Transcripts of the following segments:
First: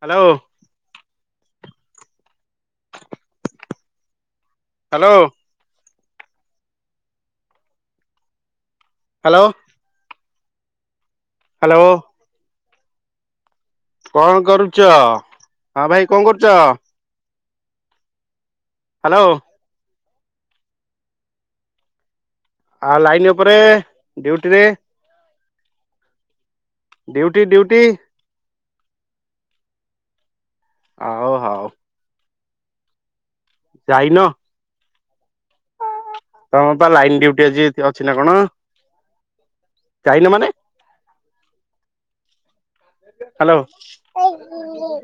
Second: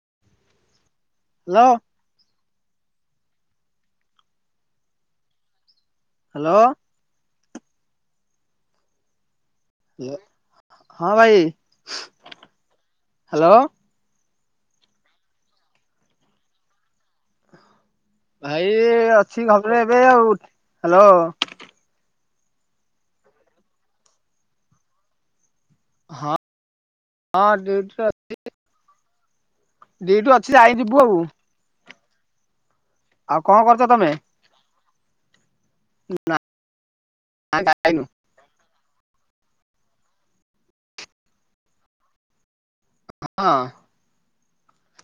Hello. Hello. Hello. Hello. Hello. ହଁ ଭାଇ hello hello. କଣ କରୁଛ। ହଁ ଭାଇ କଣ କରୁଛ। ଭାଇ ହ୍ୟାଲୋ ଅଛି ଘରେ ଏବେ ଆଉ, ହ୍ୟାଲୋ। ଆ ଲାଇନ୍ ଉପରେ ଡ୍ୟୁଟି ରେ। ହଁ। ଡିଉଟି ହଁ ଡିଉଟି। ଡିଉଟିରେ ଡିଉଟି ଅଛି ଯାଇ ଯିବୁ ଆଉ। ହଉ ହଉ ଆଉ କଣ କରୁଛ ତମେ। ତମର ତ ଲାଇନ ଡ୍ୟୁଟି ନାଁ ଅ ଯାଇନୁ ଅଛି ନା କଣ? ଯାଇନ ମାନେ? ହଁ ହ୍ୟାଲୋ,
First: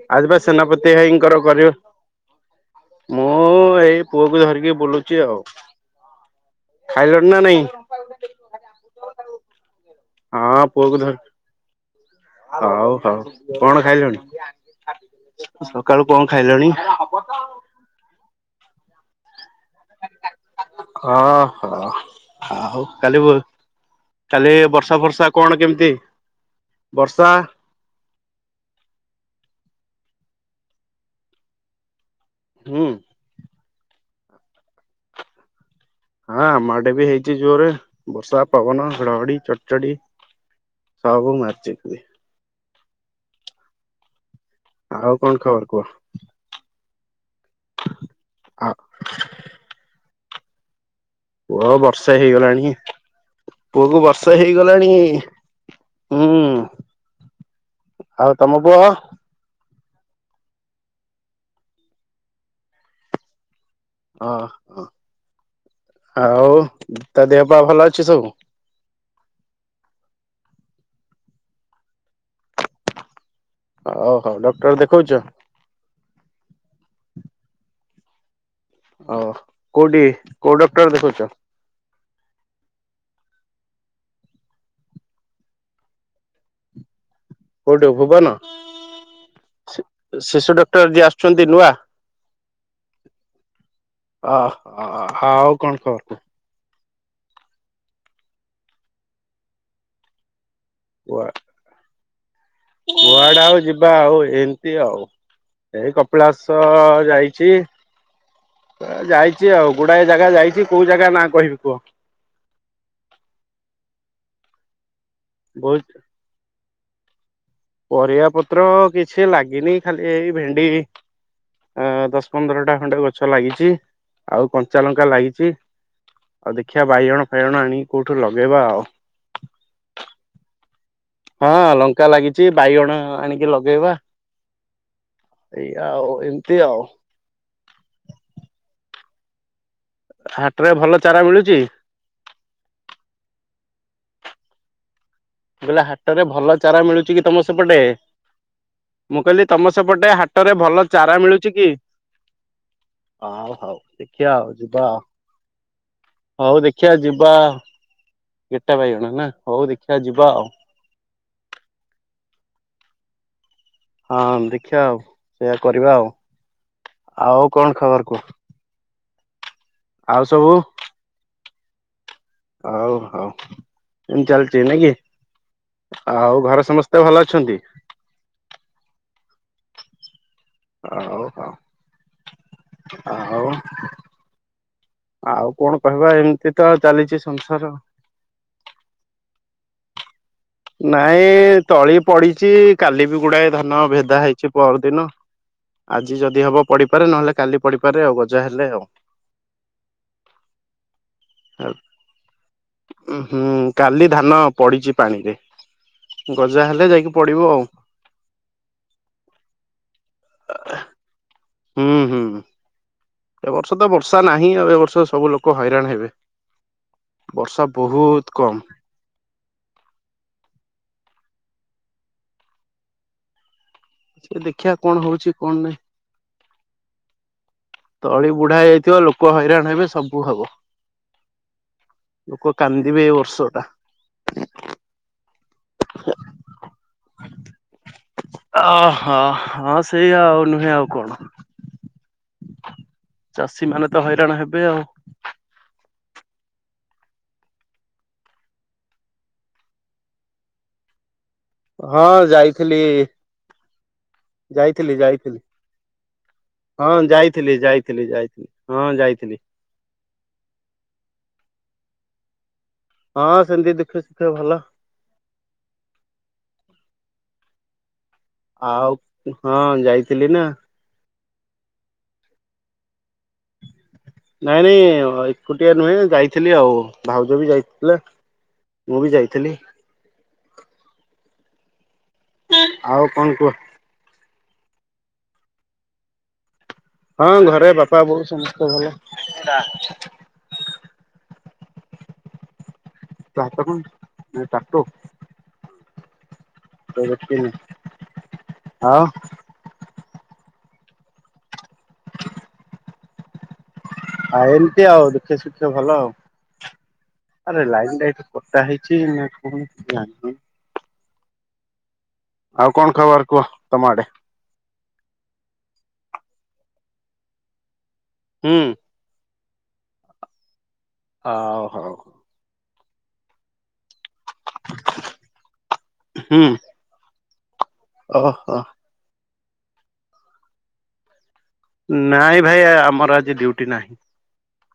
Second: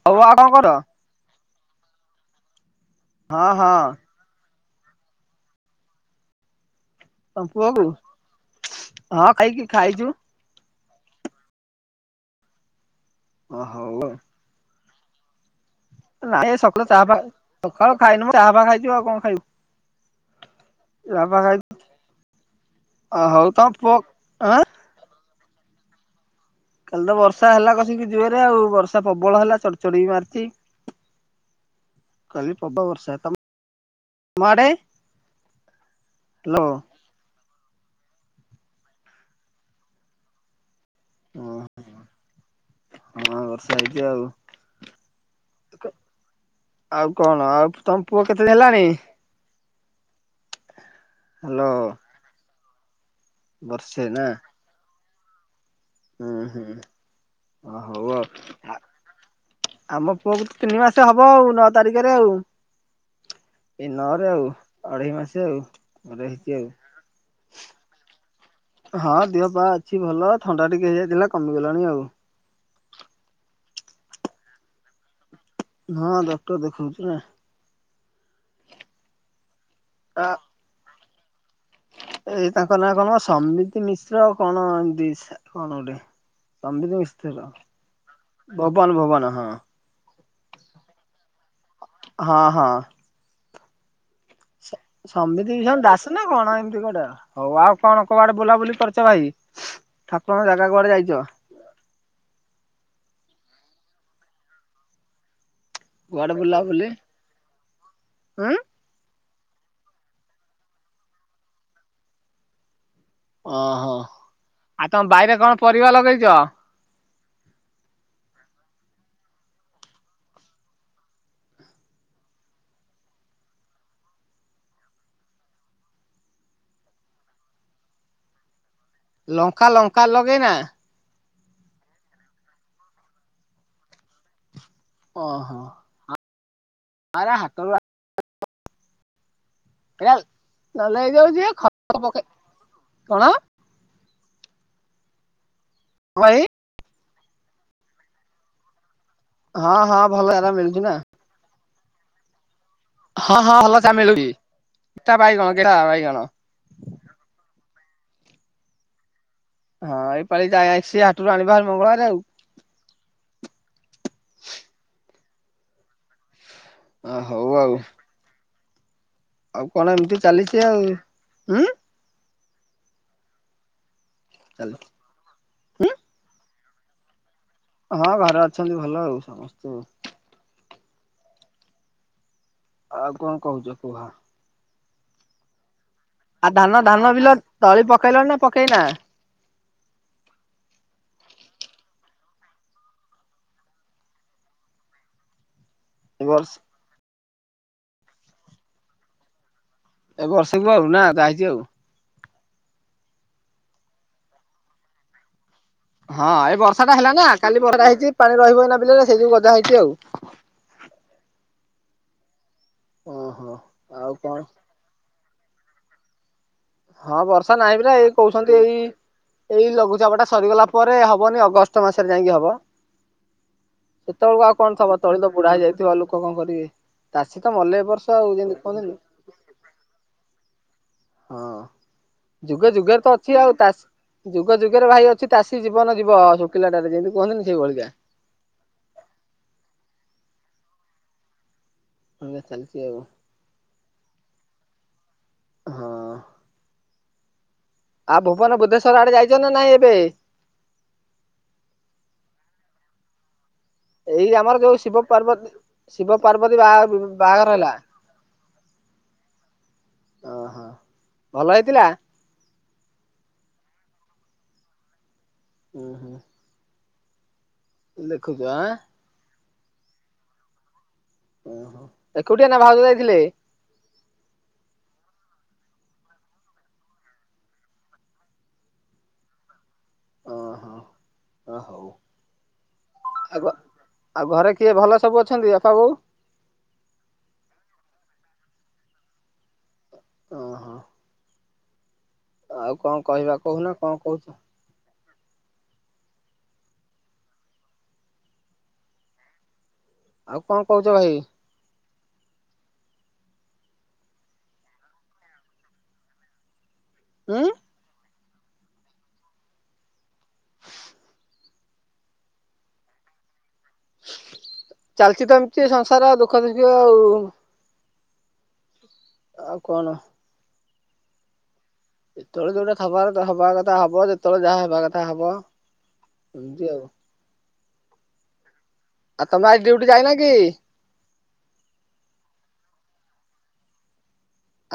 ହଉ ଆଉ ଆଜିିବା କଣ କର ସେନାପତି ଭାଇଙ୍କର କରିବ। ମୁଁ ହଁ ହଁ ଏଇ ପୁଅକୁ ଧରିକି ବୁଲୁଛି ଆଉ। ଖାଇଲଣି ନା ତମ ନାଇଁ? ପୁଅକୁ ହଁ ଖାଇକି ଖାଇଛୁ ହଁ। ପୁଅ କୁ ଧର। ହଉ ହଉ ଓ କଣ ହଉ ଖାଇଲୁଣି। ନାଇଁ ଏ ସକାଳୁ ଚାହା ଫାହା ସକାଳୁ ଖାଇନୁ ଚାହା ଫାହା ଖାଇଚୁ ଆଉ କଣ ଖାଇବୁ। [inaudible] ଚାହା ଫା ଖାଇଛୁ ହଁହୋ ଆଉ କାଲି ହଉ ତମ ପୁଅ କାଲି ଆଁ ବର୍ଷା ଫର୍ଷା କଣ କେମିତି? କାଲି ତ ବର୍ଷା ହେଲା କସିକି ଜୋରରେ ଆଉ ବର୍ଷା ପ୍ରବଳ ହେଲା ଚଡ଼ ଚଡି ବିି ମାର ଚି କାଲିି ପ୍ରବ ହୁଁ ବର୍ଷା ତମ ମ ଆଡେ? ହଁ ଆମ ହ୍ୟାଲୋ ଆଡେ ବି ହେଇଛି ଜୋରରେ ବର୍ଷା ପବନ ଘଡ ଘଡି ଚଡ଼ ଚଡି। ସବୁ ଓହୋ ମାରିଛି କି। ହଁ ବର୍ଷା ହେଇଚି ଆଉ। ଆଉ କଣ ଖବର କୁହ। ଆଉ କଣ ଆଉ ତମ ପୁଅ କେତେ ଆଉ ହେଲାଣି? ହାଲୋ ପୁଅ ବର୍ଷେ ହେଇଗଲାଣି। ପୁଅ କୁ ବର୍ଷେ ହେଇଗଲାଣି। ହୁଁ ହୁଁ ଓ ହଉ ତମ ଆଉ। ପୁଅ ଅ ଆମ ପୁଅକୁ ତ ତିନି ମାସ ହବ ଆଉ ନଅ ତାରିଖରେ ଆଉ। ଏଇ ନଅରେ ଆଉ ହଁ ହ ଅଢେଇ ମାସ ଆଉ। ଘରେ ହେଇଛି ଆଉ ତା ଦେହପା ଭଲ ଅଛି ସବୁ। ହଁ ଦିହପା ଅଛି ଭଲ ଥଣ୍ଡା ଟିକେ ହେଇଯାଇଥିଲା କମିଗଲାଣି ଆଉ। ହଉ ହଉ ଡକ୍ଟର ଦେଖଉଛ? ହଁ ଡକ୍ଟର ଦେଖଉଛି ନା। ହଉ କୋଉଠି କୋଉ ଡକ୍ଟର ଦେଖଉଛ? ଏ ତାଙ୍କ ନାଁ କଣ ସମିତି ମିଶ୍ର କଣ ଏମତି କଣ ଗୋଟେ ସମିତ ମି କୋଉଠି ଭୁବନ? ହଁ ଶି ଶିଶୁ ଡକ୍ଟର ଯିଏ ଆସୁଛନ୍ତି ନୂଆ। ହଁ ହଁ। ଅ ସମ୍ ଆଉ ସମବିିତ କଣ ଖବର ଦାସ କୁହ? ନା କଣ ଏମିତି କୁଟା ଆଉ। ହଉ ଆଉ କଣ କୁଆଡେ ବୁଲାବୁଲି କରିଛ ଭାଇ। ଠାକୁରଙ୍କ ଜାଗା କୁଆଡେ ଯାଇଛ। କୁଆଡେ ଆଉ ଯିବା ଆଉ ଏମିତି ଆଉ। ଏଇ କୁଆଡେ କପିଳାସ ବୁଲାବୁଲି ଯାଇଛି ଉଁ ଯାଇ ଛି ଆଉ ଗୁଡାଏ ଜାଗା ଯାଇଛି କୋଉ ଜାଗା ନା କହିବି କୁହ? ଓହୋ ଆଉ ତମ ବାଇରେ କଣ ବହୁତ ପରିବା ଲଗେଇଛ? ପରିବା ପତ୍ର କିଛି ଲାଗିନି ଖାଲି ଏଇ ଭେଣ୍ଡି ଅ ଦଶ ପନ୍ଦରଟା ଖଣ୍ଡେ ଗଛ ଲାଗିଛି ଆଉ କଞ୍ଚା ଲଙ୍କା ଲାଗିଛି। ଆଉ ଦେଖିବା ବାଇଗଣ ଫାଇଗଣ ଆଣିକି କୋଉଠୁ ଲଗେଇବା ଆଉ? ଲଙ୍କା ଲଙ୍କା ଲଗେଇ ନା? ହଁ ଲଙ୍କା ଲାଗିଛି ବାଇଗଣ ଆଣିକି ଲଗେଇବା। ଓହୋ ଏଇା ଆଉ ଏମିତି ଆଉ। ଆରେ ହାଟରୁ ହାଟରେ ଭଲ ଦଉଛି ଚାରା [unintelligible] ମିଳୁଛି? ଖତ ପକେଇ କଣ ବୋଲେ ହାଟ ରେ ଭାଇ ଭଲ ଚାରା ମିଳୁଛି କି ତମ ସେପଟେ? ମୁଁ କହିଲି ତମ ହଁ ହଁ ସେପଟେ ଭଲ ହାଟ ଚାରା ରେ ମିଳୁଛି ଭଲ ନା ଚାରା ମିଳୁଛି କି? ହଁ ହଉ ହଁ ହଉ ଭଲ ଚାରା ମିଳୁଛି। ଦେଖିବା ଆଉ ଯିବା ଆଉ ଗେଟା ବାଇଗଣ ଗେଟା ବାଇଗଣ ହଉ ଦେଖିବା ଯିବା। ଗେଟା ବାଇଗଣ ନା ହଉ ଦେଖିବା ଯି- କାଳେ ଯାଇ ସିଏ ହାଟରୁ ଆଣିବା ମଙ୍ଗଳବାରେ ଆଉ। ହଁ ଦେଖିବା ଆଉ ସେଇୟା କରିବା ଆଉ ଅ ହଉ ଆଉ କଣ ଖବର କୁହ? ଆଉ କଣ ଏମିତି ଆଉ ସବୁ ଚାଲିଛି ଆଉ ହୁଁ। ହଉ ହଉ କେମତି ଚାଲିଛି ନାଇ କି ଆଉ ଘର ସମସ୍ତେ ଭଲ ଅଛନ୍ତି? ହଁ ଘରେ ଅଛନ୍ତି ଭଲ ଆଉ ସମସ୍ତେ ଆଉ ହଉ ହଉ ଆଉ କଣ କହୁଛ କୁହ? ଆଉ ଆଉ କଣ କହିବା ଆଉ ଏମିତି ତ ଧାନ ଧାନ ଚାଲିଛି ବିଲ ସଂସାର। ତଳି ପକେଇଲଣି ନା ପକେଇନା? ନାଇଁ ତଳି ପଡିଛି କାଲି ବି ଗୁଡାଏ ଧାନ ଭେଦା ହେଇଛି ପର ଦିନ। ଆଜି ଏ ଯଦି ବର୍ଷ ହବ ପଡିିପାରେ ନହେଲେ କାଲି ପଡିପାରେ ଆଉ ଗଜା ହେଲେ ଆଉ। ଏ ବର୍ଷାକୁ ଆଉ ନା ଲଗା ହେଇଛି ଆଉ। ହୁଁ କାଲି ଧାନ ପଡିଛି ପାଣି ରେ। ହଁ ଏଇ ବର୍ଷା ଟା ହେଲା ନା କାଲି ଆଉ ବର୍ଷାଟା ହେଇଛି ପାଣି ରହିବ କି ନା ବିଲ ସେଇ ଯୁ ଗଜା ହେଇଛି ଆଉ। ହୁଁ ହୁଁ ଓହୋ ଏ ବର୍ଷ ତ ଆଉ ବର୍ଷା କଣ ନାହିଁ ଆଉ ଏ ବର୍ଷ ସବୁ ଲୋକ କ ହଇରାଣ ହେବେ। ହଁ ବର୍ଷା ନାହିଁ ପରା ଏଇ ବହୁତ କହୁଛନ୍ତି କମ୍। ଏଇ ଏଇ ଲଘୁଚାପ ଟା ସରିଗଲା ପରେ ହବନି। ଅଗଷ୍ଟ ମାସରେ ଯାଇକି ହବ। ସେ ସେତେବେଳକୁ ଆଉ ଦେଖିବା କଣ ଥବ ତଳି ହଉଛି ତ ବୁଢା କଣ ନାହିଁ। ହେଇଯାଇଥିବ ଲୋକ କଣ କରିବେ? ତ ମଲେ ଏ ବର୍ଷ ତଳି ଆଉ ବୁଢା ଯେମିତି ହେଇ କୁହନ୍ତିନି ଯାଇଥିବ ଲୋକ ହଇରାଣ ହେବେ ସବୁ ହବ। ହଁ। ଲୋକ ଯୁଗ ଯୁଗ କାନ୍ଦିବେ ଏ ତ ବର୍ଷ ଅଛି ଆଉ ଟା। ତାସ ଯୁଗ ଯୁଗରେ ଭାଇ ଅଛି ଚାଷୀ ଜୀବନ ଯିବ ଶୁଖିଲା ଟାରେ ଯେମିତି କୁହନ୍ତିନି ସେଇ ଭଳିିକା। ଅହ ହଁ ସେଇଆ ଆଉ ନୁହେଁ ଆଉ କଣ? ଚାଲିଛି ଆଉ ଚାଷୀ ମାନେ ତ ହଇରାଣ ହେବେ ଆଉ। ହଁ ଆଉ ଭୁବନ ବୁଧେଶ୍ଵର ଆଡେ ଯାଇଛ ନା ନାଇଁ ଏବେ? ହଁ ଯାଇଥିଲି। ଏଇ ଆମର ଯୋଉ ଶିବ ଯାଇଥିଲି ଯାଇଥିଲି ପାର୍ବତୀ ଶିବ ପାର୍ବତୀ ବାହା ହଁ ବାହାଘର ଯାଇଥିଲି ହେଲା ଯାଇଥିଲି ଯାଇଥିଲି ହଁ। ଯାଇଥିଲି। ଓହୋ ଭଲ ହେଇଥିଲା? ହଁ ସେମତି ଦୁଃଖେ ଶୁଖେ ଭଲ। ହୁ ହୁ। ଲେଖୁଛୁ ଆଁ। ଆଉ ହଁ ଯାଇଥିଲି ନା। ଓହୋ ଏକୁଟିଆ ନା ଭାଉଜ ଯାଇଥିଲେ? ହ ନାଇଁ ନାଇଁ ଏକୁଟିଆ ନୁହେଁ, ଯାଇଥିଲି ଆଉ ଭାଉଜ ବି ଯାଇଥିଲେ। ମୁଁ ବି ଯାଇଥିଲି। ହ ଓ ହଉ। ଆଉ କଣ କୁହ? ଆଉ ଘରେ କିଏ ଭଲ ସବୁ ଅଛନ୍ତି ବାପା ବୋଉ? ହଁ ଘରେ ବାପା ବୋଉ ସମସ୍ତେ ଭଲ। ଓହୋ ଆଉ କଣ କହିବା ତୋ ହାତ କହୁନା କଣ କହୁଚ? ଟାଟୁ ଆଉ ଆଉ କଣ କୋହୁଚ ଭାଇ? ଆ ଏମିତି ଆଉ ଦୁଖ ସୁଖ ଭଲ, ଆଉ ଉଁ ଆରେ ଲାଇ କଟା ହେଇଚି ନା କଣ? ଆଉ କଣ ଖବର କୁହ? ତମ ଆଡେ? ଚାଲିଚ ତ ଏମିତି ସଂସାର ଦୁଃଖ ସୁୁଖ ଆଉ। ହୁଁ। ଆଉ କଣ? ହ ହଉ ହଉ। ଯେତେବେଳେ ଯୋଉଟା ଥବ ହେବା ବେଳେ ହବ, ଯେ କେତେବେଳେ ଯାହା ହେବା କଥା ହବ, ବୁଝି ଆଉ ଓ ହୋ। ଆଉ ତମର ଆଜି ଡିଉଟି ଯାଇନା କି? ନାଇଁ ଭାଇ ଆମର ଆଜି ଡୁଟି ନାହିଁ।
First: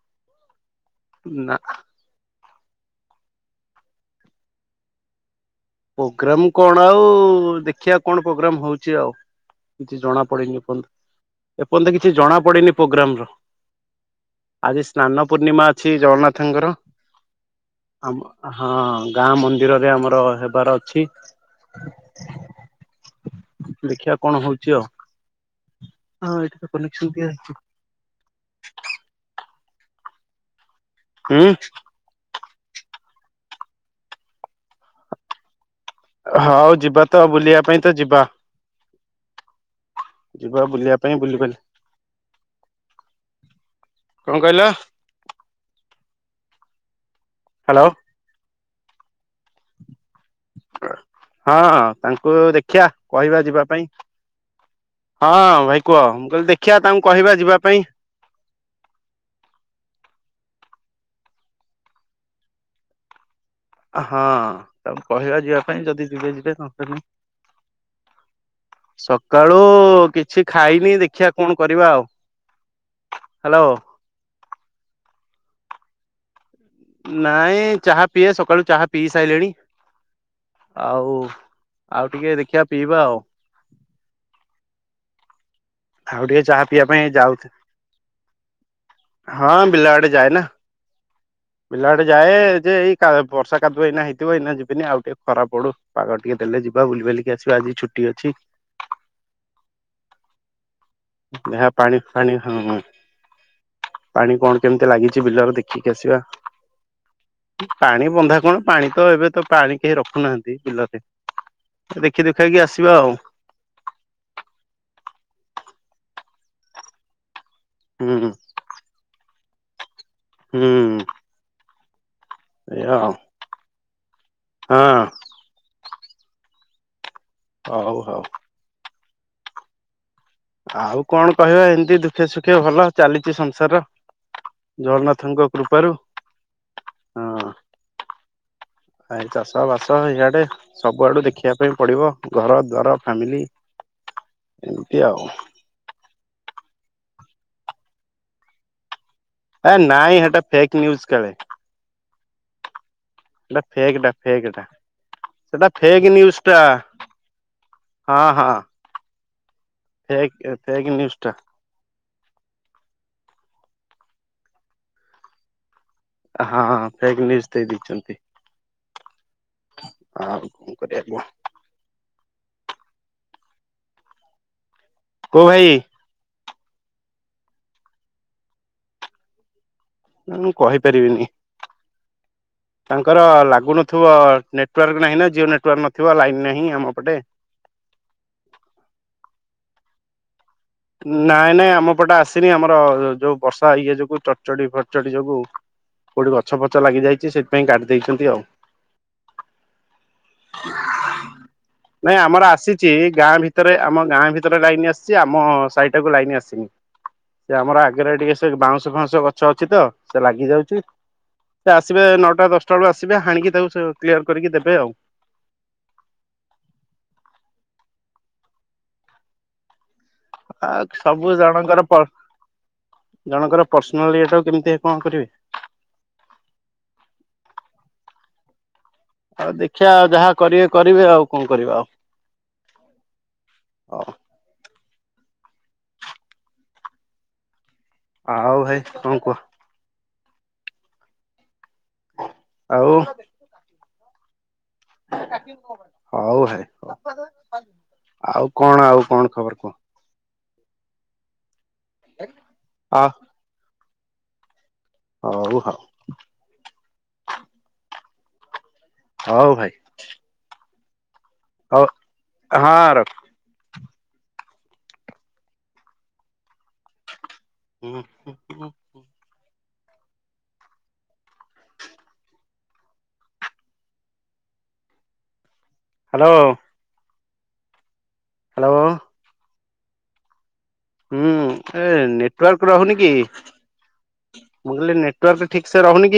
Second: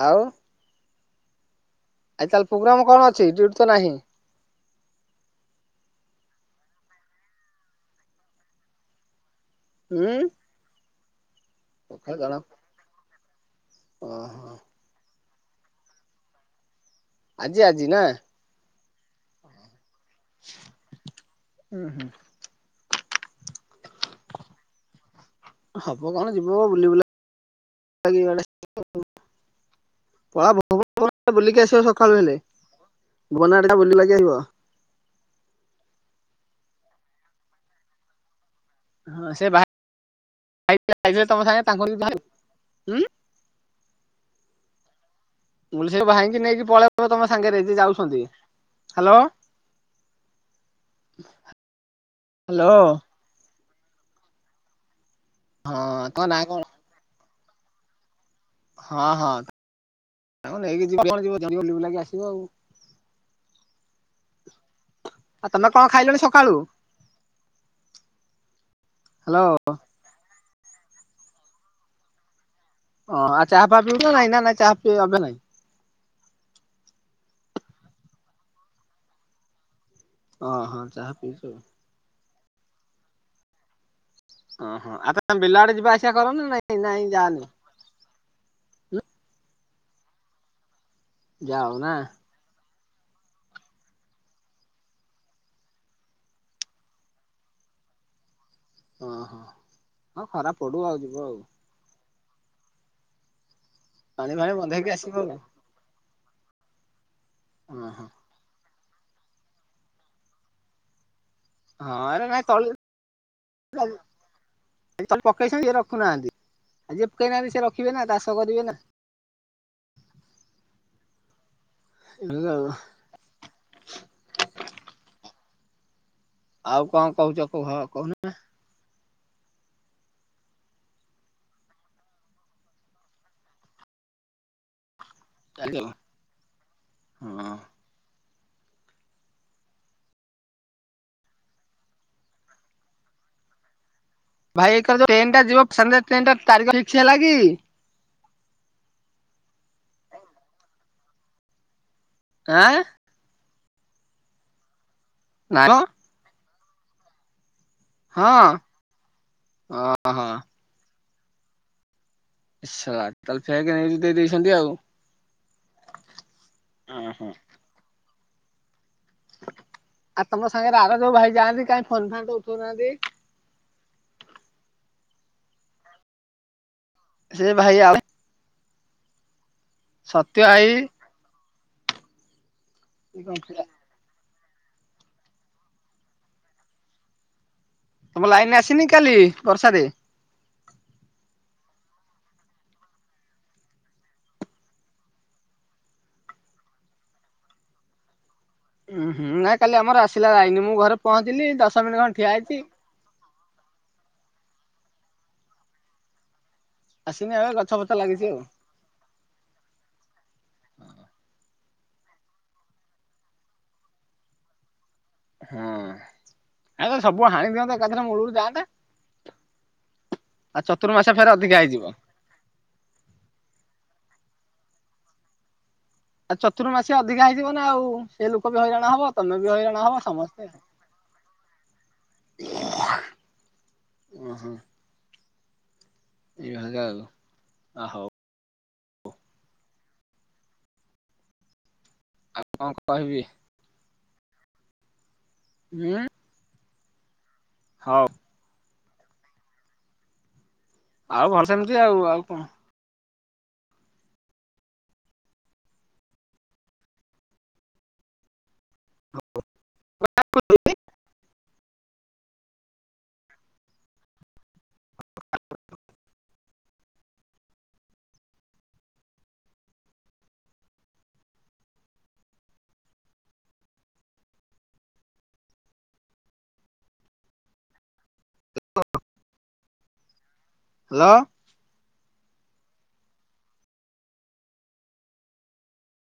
ଆଉ। ନା। ତାହଲେ ପ୍ରୋଗ୍ରାମ କଣ ଅଛି? ଡିଉଟି ତ ନାହିଁ। ପ୍ରୋଗ୍ରାମ କଣ ଆଉ ଦେଖିବା କଣ ପ୍ରୋଗ୍ରାମ ହଉଚି ଆଉ। କିଛି ହୁଁ ଜଣା ପଡନି ଏପର୍ଯ୍ୟନ୍ତ, ଏପର୍ଯ୍ୟନ୍ତ କିଛି ଜଣା ପଡନି ପ୍ରୋଗ୍ରାମ ର। ଓହୋ ଆଜି ସ୍ନାନ ପୂର୍ଣ୍ଣିମା ଅଛି ଜଗନ୍ନାଥଙ୍କର। ଆଜି ଆଜି ନା ଆମ ହଁ ଗାଁ ମନ୍ଦିରରେ ଆମର ଙ୍କର ଅଛି ହୁଁ ହୁଁ ଦେଖିବା କଣ ହୋଉଚି ଆଉ। ହବ ହଁ କଣ ଏଠି ଯିବ ତ ବୁଲି କନେକ୍ସନ ଦିଆ ବୁଲା ପଳା ଭ ହୁଁ ବୁଲିକି ଆସିବା ସକାଳୁ ହେଲେ [unintelligible] ବୁଲି ବୁଲାକି [unintelligible] ହଁ ଆଉ ଯିବା ତ ଆଉ ବୁଲିବା ପାଇଁ ତ ଯିବା। ହଁ ସେ ଯିବା ବୁଲିବା ପାଇଁ ବାଇଥିଲେ ତମ ବୁଲିବାଲି ସାଙ୍ଗେ ତାଙ୍କୁ ବି ବାହାରିବଁ କଣ କହିଲ? ମୁଁ ସେ ଭାଇକି ନେଇକି ପଳେଇବ ତମ ସାଙ୍ଗରେ ହ୍ୟାଲୋ ଯାଉଛନ୍ତି, ହ୍ୟାଲୋ। ହଁ ତାଙ୍କୁ ହ୍ୟାଲୋ ଦେଖିବା କହିବା ଯିବା ପାଇଁ। ହଁ ଭାଇ କୁହ ତମ ମୁ ନାଁ କହିଲି କଣ? ଦେଖିବା ତାଙ୍କୁ କହିବା ଯିବା ପାଇଁ। ହଁ ହଁ। ଆ ନେଇକି ଯିବି କଣ ଯିବ ଜ ଲାଗି ଆସିବ ଆଉ। ହଁ ତାୁ କହିବା ଆଉ ଯିବା ତମେ ପାଇଁ କଣ ଯଦି ଖାଇଲଣି ଯିବେ ଯିବେ ସକାଳୁ? ନ ହେଲେ ନାହିଁ। ହ୍ୟାଲୋ ସକାଳୁ କିଛି ଖାଇନି ଦେଖିବା କଣ କରିବା ଆଉ। ଓଁ ଆଉ ହ୍ୟାଲୋ। ଚାହା ଫା ପିଇ ତ ନାଇଁ ନା ନାଇଁ ଚାହା ପିଇ ଏବେ ନା ନାଇଁ ଚାହା ପିଏ ସକାଳୁ ଚାହା ପିଇ ସାରିଲେଣି। ଓହୋ ଚାହା ଆଉ ପିଉଛ ଆଉ। ଆଉ ଟିକେ ଦେଖିବା ପିଇବା ଆଉ। ଓହୋ ଆବେତେ ବିଲା ଆଡେ ଯିବା ଆସିବା ଆଉ ଟିକେ କରନି ଚାହା ନାଇଁ ପିଇବା ପାଇଁ ନାଇଁ ଯାଉଥି ଯାଆନି। ହଁ ବିଲାଆଡେ ଯାଏ ନା ଯାଅ ନା ବିଲାଡେ ଯାଏ ଯେ ଏଇ ବର୍ଷ କାଦିବ ଏଇନା ହେଇଥିବ ଏଇନା ଯିବିନି ଆଉ ଟିକେ ଖରାପ ପଡୁ ପାଗ ଟିକେ ଦେଲେ ଯିବା ବୁଲିିବାଲିକି ଆସିବା ଆଜି। ଫ୍ରିଅଛି। ଓହୋ ହଁ ଖରାପ ପଡୁ ଆଉ ଯିବ ଆଉ। ଏହା ପାଣି ହଁ ପାଣି ଫାଣି କଣ କେମିତି ବନ୍ଧେଇକି ଆସିବ ଲାଗିଛି ଆଉ। ବିଲର ଦେଖିକି ଆସିବା। ଓହୋ ହଁ ପାଣି ବନ୍ଧା କଣ ପାଣି ତ ଏବେ ତ ପାଣି କେହି ରଖୁନାହାନ୍ତି ବିଲରେ। ଦେଖି ହଁରେ ନାଇଁ ଦୁଖାକି ତଲି। ଆସିବା ଆଉ ଏ ରଖୁନାହାନ୍ତି ଆଉ ଯିଏ ପକେ ହିନାହାନ୍ତି ସିଏ ରଖିବେ ନା ହୁଁ। ଚାଷ କରିବେ ନା। ହୁଁ। ଆଉ। ଏୟା ଅଉ ହିଁ। ଆଉ କଣ କହୁଛ ହଁ ହଉ ହଉ। କହୁନୁନା? ଆଉ କଣ କହିବା ଏମିତି ଦୁଃଖେ ସୁଖେ ଭଲ ଚାଲିଛି ସଂସାର [inaudible] ହଁ ପ୍ରଭୂଙ୍କକୃପାରୁ ହଁ। ଆ ଚାଷ ବାସ ଏଇଆଡେ ସବୁଆଡୁ ଦେଖିବା ପାଇଁ ପଡିବ ଘର ଦ୍ୱାର ଫାମିଲି। ଭାଇ ଏକରେ ଟ୍ରେନ ଟା ଯିବନ୍ଧ୍ୟା ଟ୍ରେନ ଟା ତାରିଖଫିକକ୍ସ ହେଲା କି? ଏ ନାଇଁ ହେଟା ଫେକ୍ ନିୁଜ କଳେ? ଆଁ। ସେଟା ଫେକଟା ଫେକତା ନାଇଁ ସେଟା ମ ଫେକ ନିଉଜ ଟା। ହଁ ହଁ। ଓହୋ ଫେକେ ଫେକ୍ ନିୁଜ ଟା। ! ତାହେଲେ ଫେକେ ନେଇକି ଦେଇ ଦେଇେଇଚନ୍ତି ଆଉ। ହଁ ଫେକ୍ ଓହୋ ନିୁଜ ଦେଇ ଦେଇଛନ୍ତି। ଆଉ ତମ କଣ ସାଙ୍ଗରେ ଆର ଯୋଉ କରିବା ଭାଇ ଯାଆନ୍ତି କାଇହିଁ ଫୋନ ଫାନ ଉଠ ଉଠୋଉ ନାହାନ୍ତି। କୋଉ ଭାଇ? ସେ ଭାଇ ଆଉ ସତ୍ୟ ମୁଁ ଭାଇ କହିପାରିବିନି। ତାଙ୍କର ଲାଗୁନଥିବ? ନେଟୱାର୍କ ନାହିଁ ନା ଜିଓ ନେଟୱାର୍କ ନଥିବ ଲାଇନ ନାହିଁ ଆମ ପଟେ। ତମ ଲାଇନ ଆସିନି କାଲି ବର୍ଷାରେ। ନାଇଁ ନାଇଁ ଆମ ପଟେ ଆସିନି ଆମର ଯୋଉ ବର୍ଷା ଇଏ ଯୋଗୁ ଚଡଚଡି ଫଟଚଡି ଯୋଗୁ କୋଉଠି ଗଛ ଫଛ ଲାଗି ଯାଇଛି ସେଇଥିପାଇଁ କାଟିି ଦେଇେଇଛନ୍ତି ଆଉ। ଉୁଁ ହୁଁ ନାଇ କାଲି ଆମର ଆସିଲା ଳାଇନି ମୁଁ ଘରେ ପହଞ୍ଚିଲି ଦଶ ମିନିଟ ଖଣ୍ଡେ ଠିଆ ହେଇଛି। ରେ ଆମ ଗାଁ ଭିତରେ ଲାଇନ ଆସିଛି ଆମ ସାଇ ଟା କୁ ଲାଇନ୍ ଆସିନି। ଆସିନି ଏବେ ସେ ଗଛ ଆମର ଫଛ ଆଗରେ ଲାଗିଛି ଟିକେ ଆଉ। ସେ ବାଉଁଶ ଫାଉଁଶ ଗଛ ଅଛି ତ ସେ ଲାଗି ଯାଉଛି। ସେ ଆସିବେ ନଅଟା ଦଶଟା ବେଳ ଆସିବେ ହାଣିକି ତାକୁ କ୍ଲିୟର କରିକି ଦେବେ ଆଉ। ହୁଁ ଆ ସବୁ ହାଣି ଦିଅନ୍ତା ଏକାଥରେ ମୂଳରୁ ଯାଆନ୍ତା। ଆଉ ଆ ଚତୁର୍ମାସିଆ ଫେରେ ସବୁ ଅଧିକା ଜଣଙ୍କର ହେଇଯିବ। ଜଣଙ୍କର ପର୍ସନାଲି ଉ କେମିତି କଣ କରିବେ? ଆଉ ଚତୁର୍ମାସ ଅଧିକା ହେଇଯିବ ନା ଆଉ ସେ ଲୋକ ବି ହଇରାଣ। ହବ ତମେ ବି ଆଉ ହଇରାଣ ଦେଖିବା ହବ ଆଉ ଯାହା ସମସ୍ତେ କରିବେ କରିବେ ଆଉ କଣ କରିବା ଆଉ। ହଉ ଓ ହୋ। [inaudible] ଆଉ ଭାଇ କଣ କୁହ? ଆଉ କଣ କହିବି? ଉଁ ହଉ ଭାଇ। ହଉ। ହଉ। ଆଉ କଣ ଆଉ କଣ ଖବର କୁହ? ଆଉ ଭଲ ସେମିତି ଆଉ-ଆଉ କଣ? ହଉ-ହଉ। ହଉ ଭାଇ। ହଉ ହଁ ରଖ। ହୁଁ-ହୁଁ-ହୁଁ-ହୁଁ। ହ୍ୟାଲୋ। ହ୍ୟାଲୋ। ହ୍ୟାଲୋ। ହୁଁ। ଏ ନେଟୱାର୍କ ରହୁନି କି ମୁଁ କହିଲି ନେଟୱାର୍କ ଠିକ୍ ସେ ରହୁନି କି?